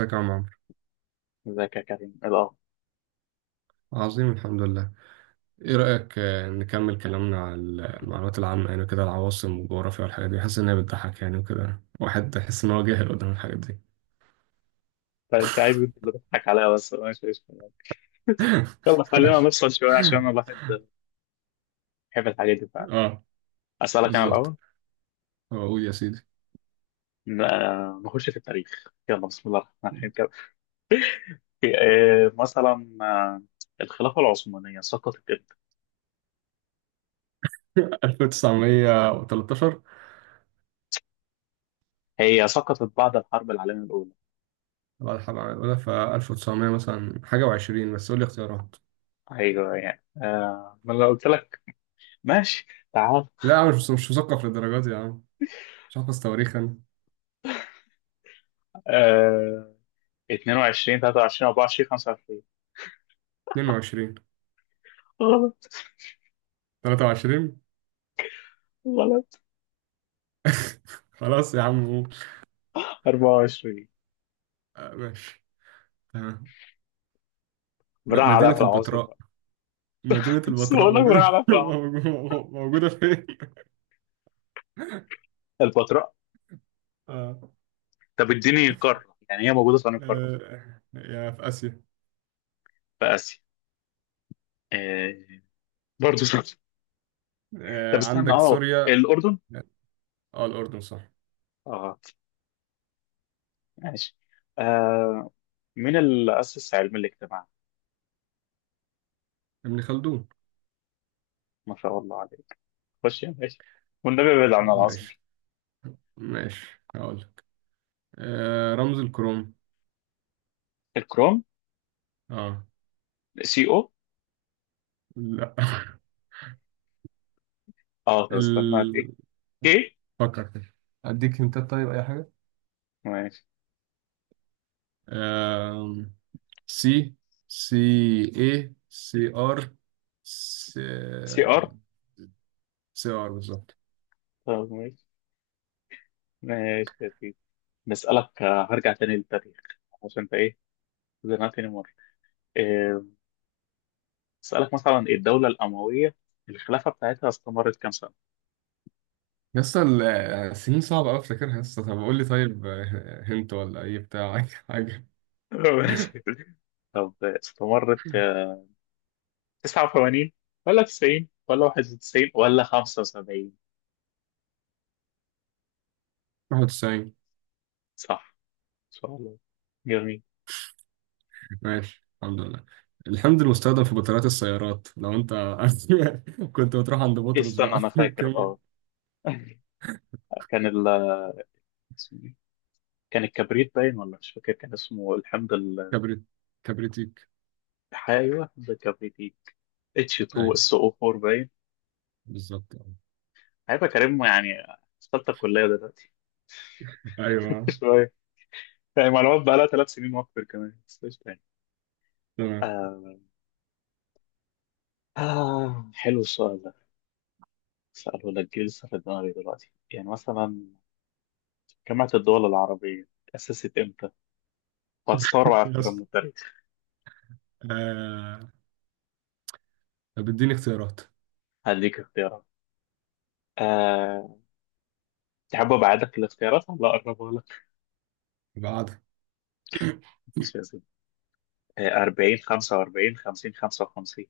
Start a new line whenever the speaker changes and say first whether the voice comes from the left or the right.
right: ازيك يا عم عمرو؟
left: ازيك يا كريم؟ إيه الاخبار؟
right: عظيم، الحمد لله. ايه رأيك نكمل كلامنا على المعلومات العامة؟ يعني كده العواصم والجغرافيا والحاجات دي، حاسس انها بتضحك يعني، وكده واحد يحس ان هو جاهل قدام الحاجات دي.
left: طيب، انت عايز انت اللي تضحك عليا بس انا مش عايز. يلا خلينا
right: ماشي.
left: نفصل شويه عشان انا الواحد بيحب الحاجات دي فعلا.
right: اه،
left: اسالك انا
right: بالظبط.
left: الاول.
right: اقول يا سيدي.
left: نخش في التاريخ، يلا بسم الله الرحمن الرحيم كده. إيه، مثلا آه، الخلافه العثمانيه سقطت امتى؟
right: 1913.
left: هي سقطت بعد الحرب العالميه الاولى.
right: بعد حرب العالمية الأولى، ف 1900 مثلا حاجة وعشرين، بس قول لي اختيارات.
left: ايوه ما انا قلت لك. ماشي، تعال.
right: لا يا عم، مش مثقف للدرجات دي يا عم. مش حافظ تواريخ أنا.
left: آه، 22 23 24 25.
right: 22.
left: غلط.
right: 23.
left: غلط.
right: خلاص يا عم قول.
left: 24.
right: ماشي.
left: براح عليك
right: مدينة
left: العواصم.
right: البتراء. مدينة
left: بس
right: البتراء
left: بقول لك،
right: موجودة،
left: بنعرف أهو.
right: موجودة. موجودة فين؟
left: البتراء.
right: آه.
left: طب اديني قارة، يعني هي موجودة في أنهي قارة؟
right: آه. يا في آسيا.
left: في آسيا. إيه، برضه صح. طب
right: آه.
left: استنى،
right: عندك
left: اه
right: سوريا.
left: الأردن.
right: اه. الأردن صح.
left: اه ماشي. آه مين اللي أسس علم الاجتماع؟
right: ابن خلدون.
left: ما شاء الله عليك، خش يا باشا. والنبي ابعد عن العاصمة.
right: ماشي، ماشي هقول لك. آه. رمز الكروم.
left: الكروم.
right: اه.
left: سي او.
right: لا.
left: اه طب استنى.
right: ال...
left: كي.
right: فكر كده. أديك هنتات طيب أي حاجة.
left: ماشي.
right: آه. سي. سي. اي سي ار. سي.
left: سي ار.
right: سي ار بالظبط.
left: طب ماشي. ماشي يا سيدي. نسألك، هرجع تاني للتاريخ عشان انت ايه زنقتني مرة. آه، اسالك مثلا، ايه الدوله الامويه الخلافه بتاعتها استمرت كام سنه؟
right: يسطا، السنين صعبة أوي أفتكرها يسطا. طب قول لي طيب هنت ولا أي بتاع؟ أي حاجة.
left: ماشي. طب استمرت، 89 ولا 90 ولا 91 ولا 75؟
right: 91.
left: صح، ان شاء الله، جميل.
right: ماشي الحمد لله. الحمض المستخدم في بطاريات السيارات، لو أنت كنت بتروح عند بطرس
left: استنى
right: بقى
left: انا
right: في
left: فاكر
right: الكيمياء.
left: اه. كان ال اسمه إيه؟ كان الكبريت باين، ولا مش فاكر كان اسمه
right: كبريت. كبريتيك.
left: ايوه حمض الكبريت، ايه اتش 2
right: أيوه
left: اس او 4 باين.
right: بالظبط.
left: هيبقى كريم يعني في ثالثه كليه دلوقتي.
right: أيوه
left: شويه يعني معلومات بقى لها ثلاث سنين واكتر كمان، بس إيش تاني؟
right: تمام.
left: آه، آه حلو السؤال ده، سأله لك جه لسه في دماغي دلوقتي. يعني مثلا جامعة الدول العربية تأسست إمتى؟ وهتستغرب على فكرة من
right: يسطا،
left: التاريخ.
right: آه، طب اديني اختيارات
left: هديك اختيارات. آه، تحب أبعدك الاختيارات ولا أقربها لك؟
right: بعد.
left: مش لازم. 40 45 50 55.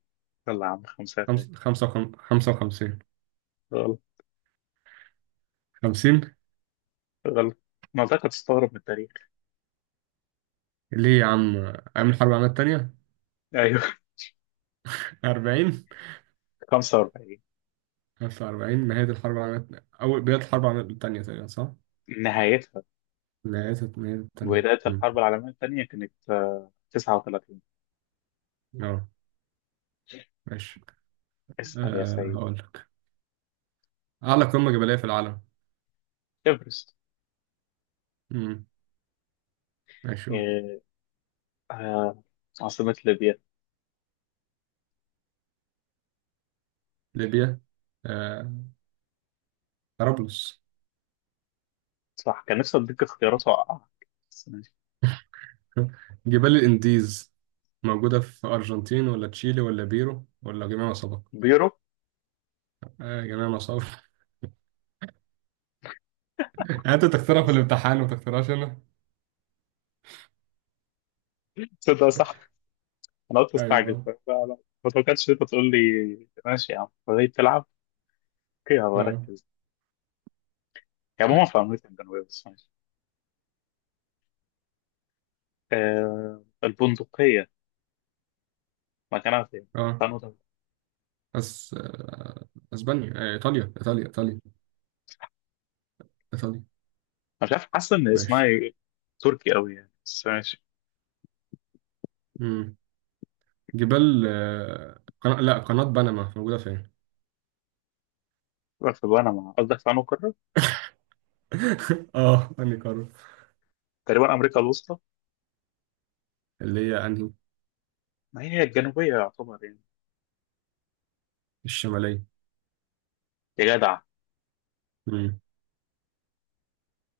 left: يلا يا عم، خمسة تاني.
right: خمسة، خمسة وخمسين.
left: غلط.
right: خمسين.
left: غلط. ما أنت تستغرب من التاريخ.
right: ليه يا عم؟ أيام الحرب العالمية التانية.
left: أيوه.
right: أربعين.
left: 45.
right: 1940 نهاية الحرب العالمية أول، بداية الحرب العالمية التانية تقريبا، صح؟
left: نهايتها.
right: نهاية التانية.
left: بداية
right: مم.
left: الحرب العالمية الثانية كانت آه 39.
right: أه. ماشي.
left: اسأل يا
right: أه
left: سيد.
right: هقول لك. أعلى قمة جبلية في العالم.
left: إيفرست.
right: مم. ماشي قول.
left: آه، آه، عاصمة ليبيا.
right: ليبيا. أه. طرابلس.
left: صح، كان نفسي أديك اختيارات وأوقعك، بس ماشي.
right: جبال الإنديز موجودة في أرجنتين ولا تشيلي ولا بيرو ولا جميع ما سبق؟
left: بيرو.
right: أه جميع ما سبق. أنت تختارها في الامتحان وما تختارهاش أنا.
left: تصدق صح، أنا قلت استعجل
right: أيوه.
left: لا لا. ما توقعتش إن أنت تقول لي ماشي يا عم، فهي بتلعب. أوكي
right: أه.
left: هبركز. يعني عموما في أمريكا الجنوبية، بس ماشي. البندقية مكانها فين؟
right: أه.
left: استنوا طب.
right: بس أه. أسبانيا. إيطاليا، إيطاليا، إيطاليا، إيطاليا.
left: مش عارف، حاسس إن اسمها
right: ماشي.
left: ي- تركي أوي يعني، بس ماشي.
right: مم. لا، قناة بنما موجودة فين؟
left: في بنما، قصدك في أنهي قارة؟
right: اه انهي قارة.
left: تقريبا أمريكا الوسطى.
right: اللي هي انهي؟
left: ما هي الجنوبية يعتبر يعني.
right: الشمالية.
left: يا جدع.
right: مم.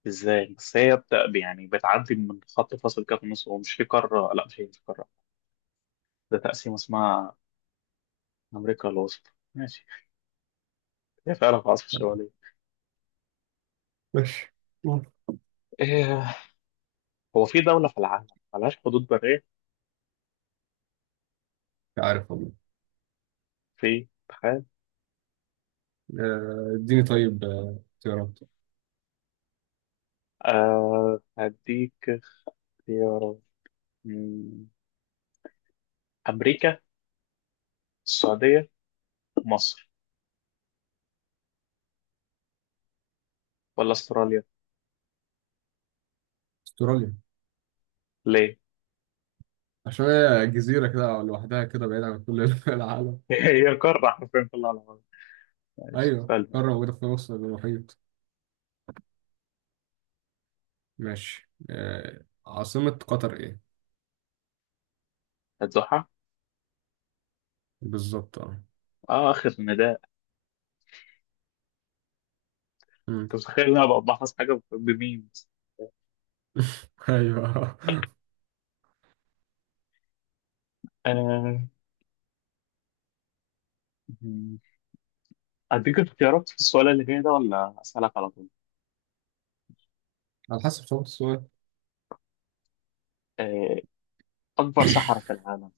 left: ازاي بس؟ يعني بتعدي من خط فاصل كده في النص، ومش في قاره، لا مش هي مش قاره، ده تقسيم اسمها امريكا الوسطى. ماشي، هي فعلا في العاصمه الشماليه.
right: ماشي. مم. مش
left: إيه... هو في دوله في العالم ملهاش حدود بريه؟
right: عارف والله.
left: في، تخيل.
right: اديني طيب اختيارات.
left: هديك اختيارات. مم، امريكا، السعوديه، مصر، ولا استراليا؟
right: استراليا.
left: ليه؟
right: عشان هي جزيرة كده لوحدها كده، بعيد عن كل العالم.
left: هي قاره حرفيا في العالم. ماشي
right: ايوه،
left: سالفه.
right: قارة موجودة في نص المحيط. ماشي. عاصمة قطر ايه؟
left: هتزحها.
right: بالظبط اه.
left: اه اخر نداء.
right: مم.
left: انت متخيل ان انا ببحث حاجه بمين؟
right: ايوه.
left: آه. أديك اختيارات في السؤال اللي جاي ده، ولا أسألك على طول؟
right: على حسب صعوبة السؤال.
left: آه، أكبر صحراء في العالم: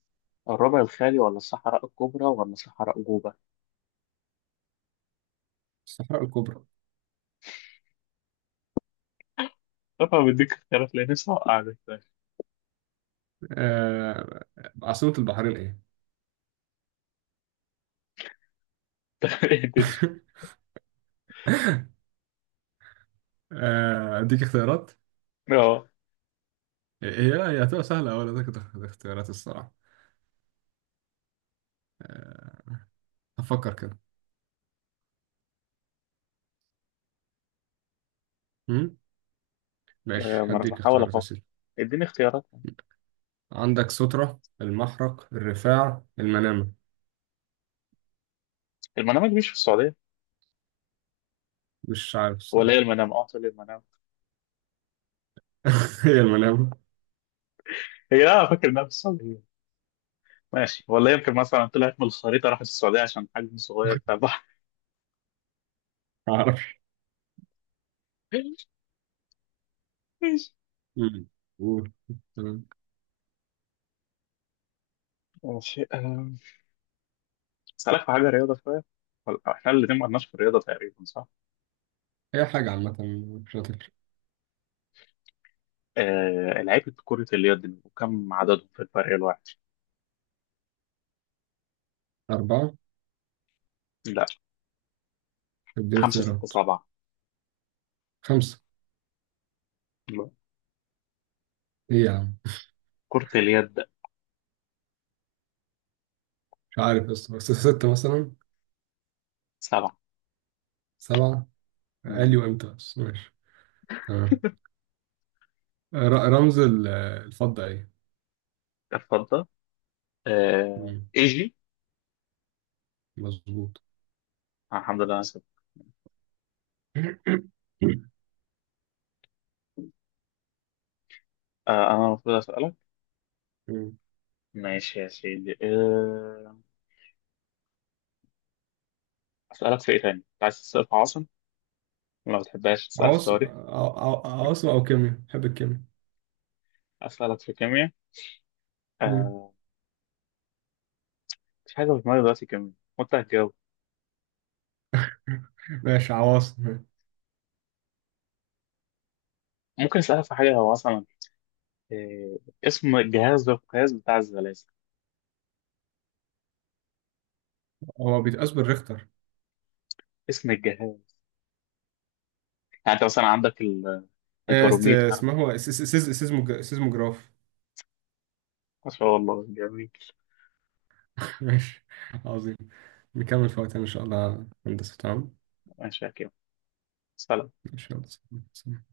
left: الربع الخالي ولا الصحراء الكبرى ولا صحراء جوبا؟
right: الصحراء الكبرى.
left: طبعا بديك اختيارات لأن لسه وقعت.
right: آه، عاصمة البحرين ايه؟ اديك اختيارات.
left: أه.
right: هي هتبقى سهله. اول اديك اختيارات الصراحه. آه، هفكر كده. مم؟
left: آه،
right: ماشي
left: ما أنا
right: هديك
left: بحاول
right: اختيارات يا
left: أفكر،
right: سيدي.
left: اديني اختيارات.
right: عندك سترة، المحرق، الرفاع، المنامه.
left: المنامة دي مش في السعودية؟
right: مش عارف
left: ولا
right: الصراحه.
left: هي المنامة؟ أه طلع المنامة.
right: هي المنامه.
left: هي لا، أنا فاكر إنها في السعودية. ماشي، ولا يمكن مثلا طلعت من الخريطة راحت السعودية عشان حجم صغير بتاع البحر.
right: ما اعرفش.
left: ماشي.
right: مم. قول. تمام.
left: ماشي، أسألك في حاجة رياضة شوية. إحنا الاتنين ما قلناش في الرياضة تقريبا، صح؟
right: هي حاجه عامه مش هتفرق.
left: آه، لعيبة كرة اليد وكم عددهم في الفريق الواحد؟
right: اربعه.
left: لا.
right: اديني
left: خمسة، ستة،
right: اختيارات.
left: سبعة.
right: خمسه.
left: لا.
right: ايه يا عم؟
left: كرة اليد.
right: مش عارف، بس سته مثلا.
left: سبعة.
right: سبعه. قال لي
left: مم.
right: وامتى بس ماشي. تمام. رمز الفضه ايه؟
left: اتفضل. آه،
right: مم.
left: ايجي.
right: مظبوط.
left: الحمد لله انا سبت. انا المفروض اسألك.
right: مم.
left: ماشي يا سيدي، اسألك في ايه تاني؟ أنت عايز تسأل في عاصم؟ ما بتحبهاش، تسألك في
right: عواصم،
left: تاريخ؟
right: عواصم او كيمياء. بحب الكيمياء.
left: اسألك في كيمياء.
right: مم.
left: آه، مفيش حاجة في دماغي دلوقتي كيمياء وانت هتجاوب.
right: ماشي. عواصم.
left: ممكن اسألك في حاجة، هو مثلا، آه، اسم الجهاز ده القياس بتاع الزلازل؟
right: هو بيتقاس بالريختر.
left: اسم الجهاز، يعني انت مثلا عندك الباروميتر.
right: اسمه هو سيزموجراف.
left: ما شاء الله، جميل.
right: ماشي. عظيم. نكمل في وقتنا ان شاء الله هندسة، تمام.
left: ماشي يا كريم، سلام.
right: ان شاء الله.